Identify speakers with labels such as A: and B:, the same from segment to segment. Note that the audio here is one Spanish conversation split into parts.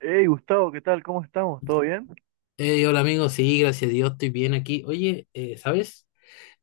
A: Hey Gustavo, ¿qué tal? ¿Cómo estamos? ¿Todo bien?
B: Hey, hola amigo, sí, gracias a Dios, estoy bien aquí. Oye, ¿sabes?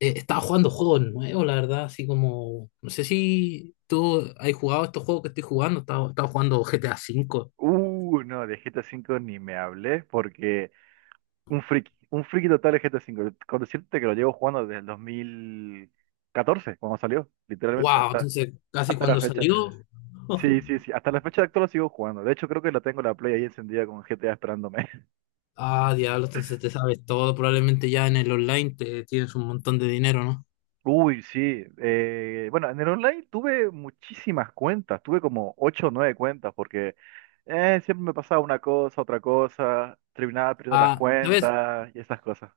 B: Estaba jugando juegos nuevos, la verdad, así como, no sé si tú has jugado estos juegos que estoy jugando, estaba jugando GTA V.
A: No, de GTA V ni me hablé porque un friki total de GTA V. Con decirte que lo llevo jugando desde el 2014, cuando salió, literalmente,
B: Wow, entonces casi
A: hasta la
B: cuando
A: fecha.
B: salió.
A: Sí, sí, sí, hasta la fecha actual lo sigo jugando. De hecho, creo que la tengo la Play ahí encendida con GTA esperándome.
B: Ah, diablo, entonces te sabes todo, probablemente ya en el online te tienes un montón de dinero, ¿no?
A: Uy, sí. Bueno, en el online tuve muchísimas cuentas, tuve como ocho o nueve cuentas, porque siempre me pasaba una cosa, otra cosa, terminaba perdiendo las
B: Ah, ¿sabes?
A: cuentas y esas cosas.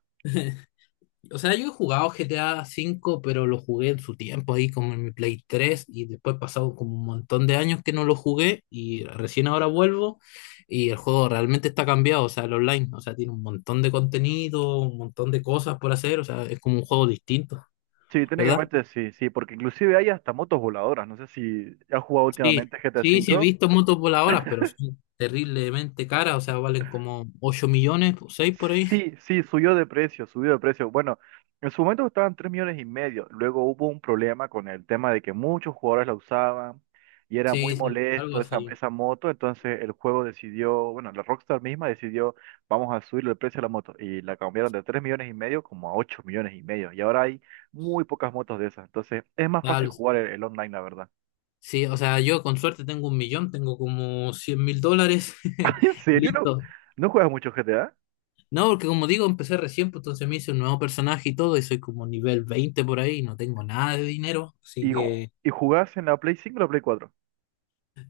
B: O sea, yo he jugado GTA V, pero lo jugué en su tiempo ahí como en mi Play 3 y después pasado como un montón de años que no lo jugué y recién ahora vuelvo, y el juego realmente está cambiado, o sea, el online, o sea, tiene un montón de contenido, un montón de cosas por hacer, o sea, es como un juego distinto,
A: Sí,
B: ¿verdad?
A: técnicamente sí, sí, porque inclusive hay hasta motos voladoras. No sé si has jugado
B: Sí,
A: últimamente GTA
B: sí, sí he
A: V.
B: visto motos voladoras, pero son terriblemente caras, o sea, valen como 8 millones, seis por ahí.
A: Sí, sí, subió de precio, subió de precio. Bueno, en su momento estaban 3,5 millones. Luego hubo un problema con el tema de que muchos jugadores la usaban y era muy
B: Sí, sí, algo
A: molesto esa,
B: así.
A: esa moto. Entonces el juego decidió, bueno, la Rockstar misma decidió, vamos a subirle el precio a la moto. Y la cambiaron de 3,5 millones como a 8,5 millones. Y ahora hay muy pocas motos de esas. Entonces es más
B: Ya,
A: fácil jugar el online, la verdad.
B: sí, o sea, yo con suerte tengo un millón, tengo como 100.000 dólares.
A: ¿En serio? ¿No,
B: Listo.
A: no juegas mucho GTA?
B: No, porque como digo, empecé recién, pues entonces me hice un nuevo personaje y todo, y soy como nivel 20 por ahí, no tengo nada de dinero, así
A: ¿Y, ju-
B: que
A: y jugás en la Play cinco o la Play 4?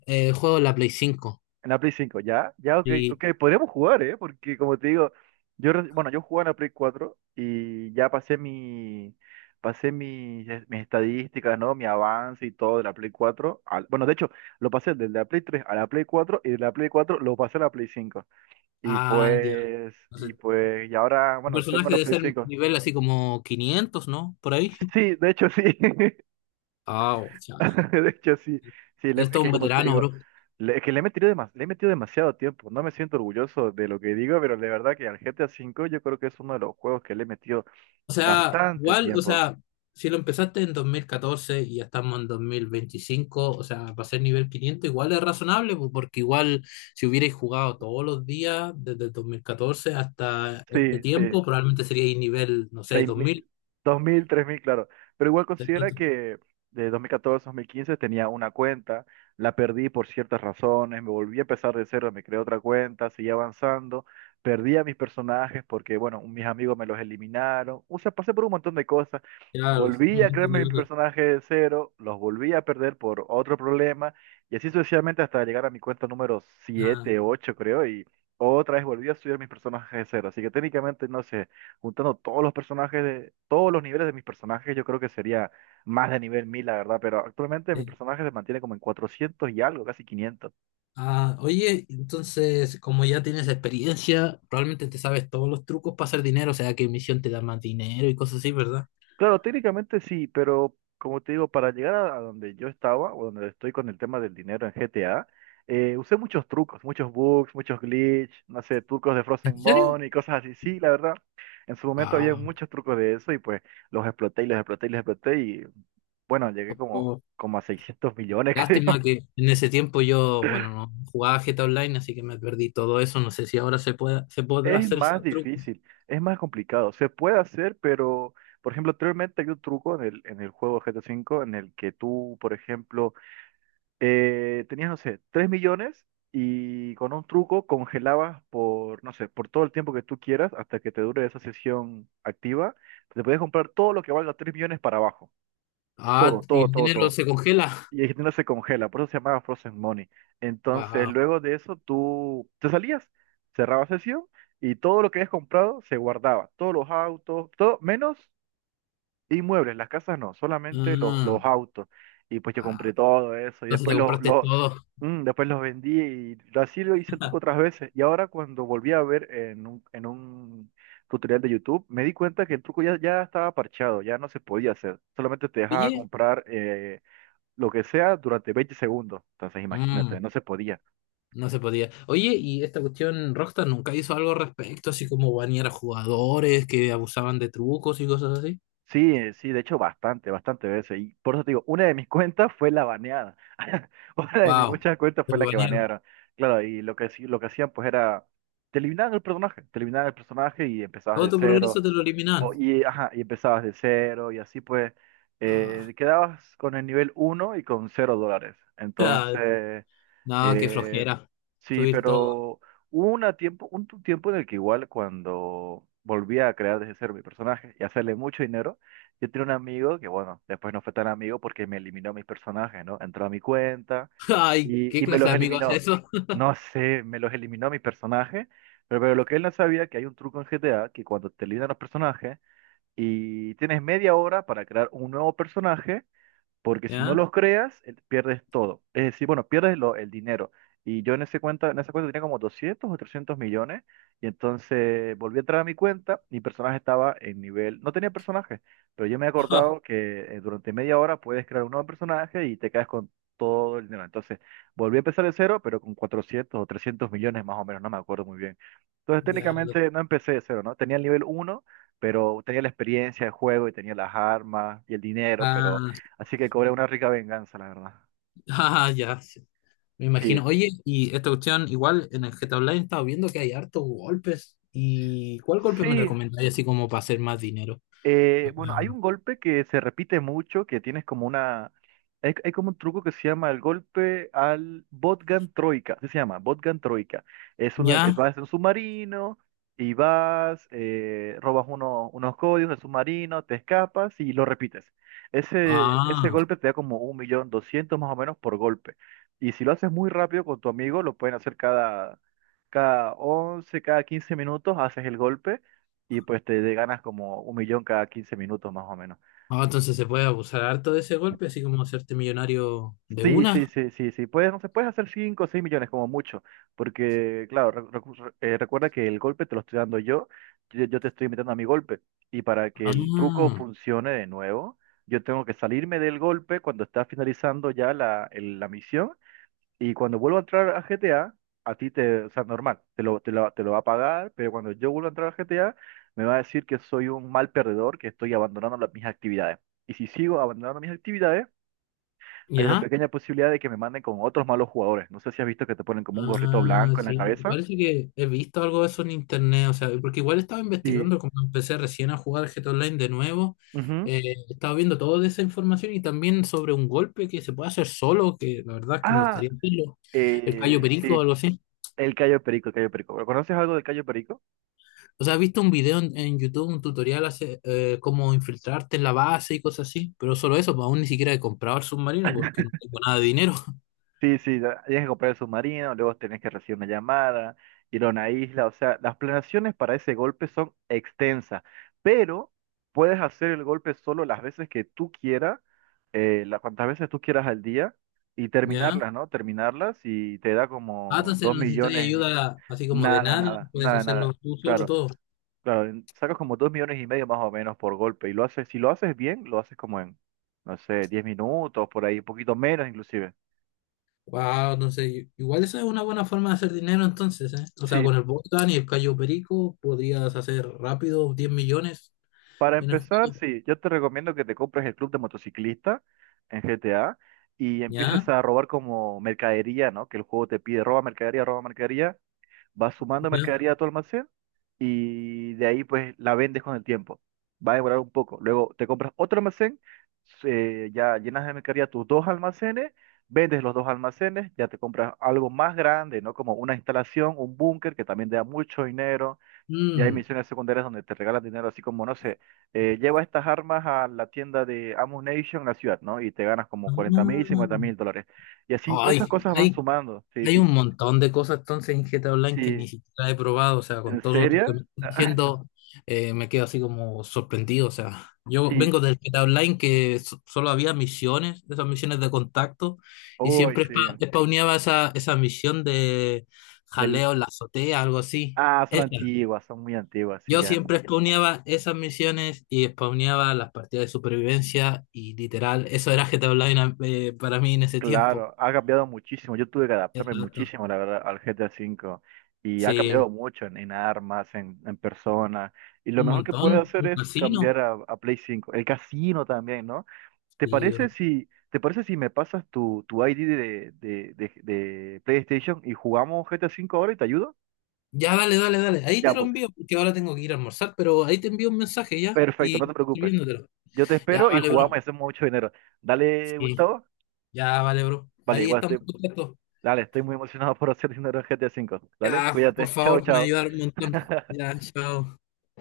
B: juego en la Play 5.
A: En la Play 5, ya, ya, ok,
B: Y,
A: ok, podríamos jugar, ¿eh? Porque como te digo, yo jugaba en la Play 4 y ya pasé mis estadísticas, ¿no? Mi avance y todo de la Play 4. Bueno, de hecho, lo pasé de la Play 3 a la Play 4 y de la Play 4 lo pasé a la Play 5. Y
B: ah, ya.
A: pues, y
B: Entonces,
A: pues, y ahora,
B: un
A: bueno, tengo
B: personaje
A: la
B: debe
A: Play
B: ser
A: 5.
B: nivel así como 500, ¿no? Por ahí.
A: Sí, de hecho, sí.
B: Ah, o sea,
A: De hecho, sí, sí, es
B: esto es
A: que
B: un
A: como te
B: veterano,
A: digo,
B: bro.
A: es que le he metido demasiado tiempo. No me siento orgulloso de lo que digo, pero de verdad que al GTA 5 yo creo que es uno de los juegos que le he metido
B: O sea,
A: bastante
B: igual, o
A: tiempo.
B: sea, si lo empezaste en 2014 y ya estamos en 2025, o sea, para ser nivel 500 igual es razonable, pues, porque igual si hubierais jugado todos los días desde el 2014 hasta este
A: Sí, sí.
B: tiempo, probablemente seríais nivel, no sé,
A: Seis
B: 2000.
A: mil, 2.000, 3.000, claro. Pero igual considera que de 2014 a 2015 tenía una cuenta, la perdí por ciertas razones, me volví a empezar de cero, me creé otra cuenta, seguí avanzando, perdí a mis personajes porque, bueno, mis amigos me los eliminaron, o sea, pasé por un montón de cosas,
B: Claro,
A: volví
B: un
A: a
B: montón
A: crearme
B: de
A: mi
B: cosas.
A: personaje de cero, los volví a perder por otro problema, y así sucesivamente hasta llegar a mi cuenta número
B: Ah,
A: siete ocho, creo, y otra vez volví a subir mis personajes de cero, así que técnicamente no sé, juntando todos los personajes de todos los niveles de mis personajes, yo creo que sería más de nivel 1.000, la verdad, pero actualmente mi
B: sí.
A: personaje se mantiene como en 400 y algo, casi 500.
B: Ah, oye, entonces, como ya tienes experiencia, probablemente te sabes todos los trucos para hacer dinero, o sea, qué misión te da más dinero y cosas así, ¿verdad?
A: Claro, técnicamente sí, pero como te digo, para llegar a donde yo estaba o donde estoy con el tema del dinero en GTA, usé muchos trucos, muchos bugs, muchos glitch, no sé, trucos de
B: ¿En
A: Frozen
B: serio?
A: Money y cosas así. Sí, la verdad, en su momento había muchos trucos de eso y pues los exploté y los exploté y los exploté y bueno, llegué como,
B: Wow.
A: como a 600 millones,
B: Lástima
A: creo.
B: que en ese tiempo yo, bueno, no jugaba GTA Online, así que me perdí todo eso. No sé si ahora se puede, se podrá
A: Es
B: hacer
A: más
B: esos trucos.
A: difícil, es más complicado. Se puede hacer, pero, por ejemplo, anteriormente había un truco en el juego GTA V en el que tú, por ejemplo, tenías, no sé, 3 millones y con un truco congelabas por, no sé, por todo el tiempo que tú quieras hasta que te dure esa sesión activa. Te podías comprar todo lo que valga 3 millones para abajo.
B: Ah,
A: Todo,
B: y
A: todo,
B: el
A: todo,
B: dinero
A: todo.
B: se congela.
A: Y Argentina se congela, por eso se llamaba Frozen Money. Entonces,
B: Wow.
A: luego de eso, tú te salías, cerrabas sesión y todo lo que habías comprado se guardaba. Todos los autos, todo, menos inmuebles, las casas no, solamente los,
B: Ah,
A: los autos. Y pues yo compré
B: ah,
A: todo eso y
B: entonces te
A: después
B: compraste todo.
A: después los vendí y así lo hice el truco otras veces. Y ahora cuando volví a ver en un tutorial de YouTube, me di cuenta que el truco ya estaba parchado, ya no se podía hacer. Solamente te dejaba
B: Oye,
A: comprar lo que sea durante 20 segundos. Entonces, imagínate,
B: mm,
A: no se podía.
B: no se podía. Oye, y esta cuestión, Rockstar nunca hizo algo al respecto, así como banear a jugadores que abusaban de trucos y cosas así.
A: Sí, sí, de hecho, bastante, bastante veces. Y por eso te digo, una de mis cuentas fue la baneada. Una de mis
B: Wow,
A: muchas cuentas
B: te
A: fue la que
B: banearon.
A: banearon. Claro, y lo que, lo que hacían, pues era, te eliminaban el personaje, te eliminaban el personaje y empezabas de
B: Todo tu
A: cero.
B: progreso te lo eliminaron.
A: O, y, ajá, y empezabas de cero y así pues,
B: Ah,
A: quedabas con el nivel uno y con cero dólares.
B: ah,
A: Entonces.
B: no, qué
A: Eh,
B: flojera.
A: sí,
B: Subir todo.
A: pero hubo una tiempo, tiempo en el que igual cuando volvía a crear desde cero mi personaje y hacerle mucho dinero, yo tenía un amigo que, bueno, después no fue tan amigo porque me eliminó mis personajes, ¿no? Entró a mi cuenta
B: Ay,
A: y,
B: ¿qué
A: y me
B: clase
A: los
B: de amigos es
A: eliminó.
B: eso?
A: No sé, me los eliminó mi personaje, pero lo que él no sabía que hay un truco en GTA que cuando te eliminan los personajes y tienes media hora para crear un nuevo personaje, porque si no
B: ¿Ya?
A: los creas, pierdes todo. Es decir, bueno, pierdes el dinero. Y yo en ese cuenta, en esa cuenta tenía como 200 o 300 millones, y entonces volví a entrar a mi cuenta, mi personaje estaba en nivel, no tenía personaje, pero yo me he acordado que durante media hora puedes crear un nuevo personaje y te quedas con todo el dinero. Entonces, volví a empezar de cero, pero con 400 o 300 millones más o menos, no me acuerdo muy bien. Entonces,
B: Ya,
A: técnicamente no empecé de cero, ¿no? Tenía el nivel uno, pero tenía la experiencia de juego y tenía las armas y el dinero, pero,
B: ah,
A: así que cobré una rica venganza, la verdad.
B: ah, ya, sí. Me
A: Sí,
B: imagino. Oye, y esta cuestión, igual en el GTA Online estaba viendo que hay hartos golpes. ¿Y cuál golpe me
A: sí,
B: recomendáis así como para hacer más dinero? O sea,
A: Bueno, hay un golpe que se repite mucho, que tienes como una. Hay como un truco que se llama el golpe al Botgan Troika, así se llama, Botgan Troika. Es uno en el que
B: ¿ya?
A: vas en un submarino y vas, robas unos códigos del submarino, te escapas y lo repites. Ese
B: Ah,
A: golpe te da como un millón doscientos más o menos por golpe. Y si lo haces muy rápido con tu amigo, lo pueden hacer cada 11 cada 15 minutos, haces el golpe y pues ganas como un millón cada 15 minutos más o menos.
B: ah, entonces se puede abusar harto de ese golpe, así como hacerte millonario de
A: Sí, sí,
B: una.
A: sí, sí, sí. Puedes, no sé, puedes hacer 5 o 6 millones como mucho, porque claro, recuerda que el golpe te lo estoy dando yo, yo te estoy metiendo a mi golpe. Y para que el truco
B: Ah,
A: funcione de nuevo, yo tengo que salirme del golpe cuando está finalizando ya la misión. Y cuando vuelvo a entrar a GTA, a ti te, o sea, normal, te lo va a pagar, pero cuando yo vuelvo a entrar a GTA, me va a decir que soy un mal perdedor, que estoy abandonando mis actividades. Y si sigo abandonando mis actividades, hay una
B: ¿ya?
A: pequeña posibilidad de que me manden con otros malos jugadores. No sé si has visto que te ponen como un gorrito
B: Ah,
A: blanco en la
B: sí,
A: cabeza.
B: parece que he visto algo de eso en internet, o sea, porque igual estaba
A: Sí.
B: investigando, como empecé recién a jugar GTA Online de nuevo,
A: Ujú.
B: estaba viendo toda esa información y también sobre un golpe que se puede hacer solo, que la verdad es que me
A: Ah,
B: gustaría verlo, el callo perico o
A: sí,
B: algo así.
A: el Cayo Perico, el Cayo Perico. ¿Conoces algo del Cayo Perico?
B: O sea, he visto un video en YouTube, un tutorial hace cómo infiltrarte en la base y cosas así, pero solo eso, pues aún ni siquiera he comprado el submarino porque no tengo nada de dinero.
A: Sí, sí, tienes que comprar el submarino, luego tenés que recibir una llamada, ir a una isla, o sea, las planeaciones para ese golpe son extensas, pero puedes hacer el golpe solo las veces que tú quieras, cuantas veces tú quieras al día, y
B: ¿Ya?
A: terminarlas, ¿no? Terminarlas y te da
B: Ah,
A: como
B: entonces
A: dos
B: necesitáis
A: millones,
B: ayuda así como de
A: nada,
B: nadie,
A: nada,
B: puedes
A: nada,
B: hacerlo
A: nada,
B: tú solo
A: claro,
B: todo.
A: claro, sacas como 2,5 millones más o menos por golpe, y lo haces, si lo haces bien, lo haces como en, no sé, 10 minutos, por ahí, un poquito menos inclusive.
B: Wow, entonces, igual esa es una buena forma de hacer dinero entonces, ¿eh? O sea,
A: Sí,
B: con el Bogdan y el Cayo Perico podrías hacer rápido 10 millones
A: para
B: en el
A: empezar,
B: juego.
A: sí, yo te recomiendo que te compres el club de motociclista en GTA y empieces
B: ¿Ya?
A: a robar como mercadería, ¿no? Que el juego te pide, roba mercadería, vas sumando
B: ¿Ya?
A: mercadería a tu almacén y de ahí pues la vendes con el tiempo. Va a demorar un poco. Luego te compras otro almacén, ya llenas de mercadería tus dos almacenes, vendes los dos almacenes, ya te compras algo más grande, ¿no? Como una instalación, un búnker que también te da mucho dinero y hay
B: Mm.
A: misiones secundarias donde te regalan dinero, así como, no sé, lleva estas armas a la tienda de Ammunition en la ciudad, ¿no? Y te ganas como 40.000, 50.000 dólares. Y así
B: Ah.
A: todas esas
B: Ay,
A: cosas van
B: ay,
A: sumando. Sí,
B: hay
A: sí,
B: un montón de cosas entonces en GTA Online que ni
A: sí.
B: siquiera he probado, o sea,
A: ¿En
B: con todo lo que
A: serio?
B: me estás diciendo, me quedo así como sorprendido, o sea, yo vengo
A: Sí.
B: del GTA Online que solo había misiones, esas misiones de contacto, y
A: Uy,
B: siempre
A: sí.
B: spawneaba esa misión de
A: Del.
B: jaleo en la azotea, algo así.
A: Ah, son
B: Esa.
A: antiguas, son muy antiguas, sí,
B: Yo
A: ya.
B: siempre spawneaba esas misiones y spawneaba las partidas de supervivencia y literal, eso era GTA Online, para mí en ese tiempo.
A: Claro, ha cambiado muchísimo. Yo tuve que adaptarme
B: Exacto.
A: muchísimo, la verdad, al GTA V. Y ha cambiado
B: Sí.
A: mucho en armas, en personas. Y lo
B: Un
A: mejor que puede
B: montón,
A: hacer
B: un
A: es
B: casino.
A: cambiar a Play 5. El casino también, ¿no? ¿Te
B: Sí, bro.
A: parece si me pasas tu ID de PlayStation y jugamos GTA V ahora y te ayudo?
B: Ya, dale, dale, dale. Ahí te
A: Ya,
B: lo
A: pues,
B: envío, porque ahora tengo que ir a almorzar, pero ahí te envío un mensaje ya
A: perfecto, no te
B: y
A: preocupes.
B: escribiéndotelo.
A: Yo te
B: Ya,
A: espero y
B: vale, bro.
A: jugamos y hacemos mucho dinero. Dale,
B: Sí,
A: Gustavo.
B: ya, vale, bro.
A: Vale,
B: Ahí
A: igual
B: estamos
A: estoy
B: en contacto.
A: Dale, estoy muy emocionado por hacer dinero en GTA V. Dale,
B: Ya, por
A: cuídate. Chao,
B: favor, me
A: chao.
B: ayudaron un montón. Ya, chao.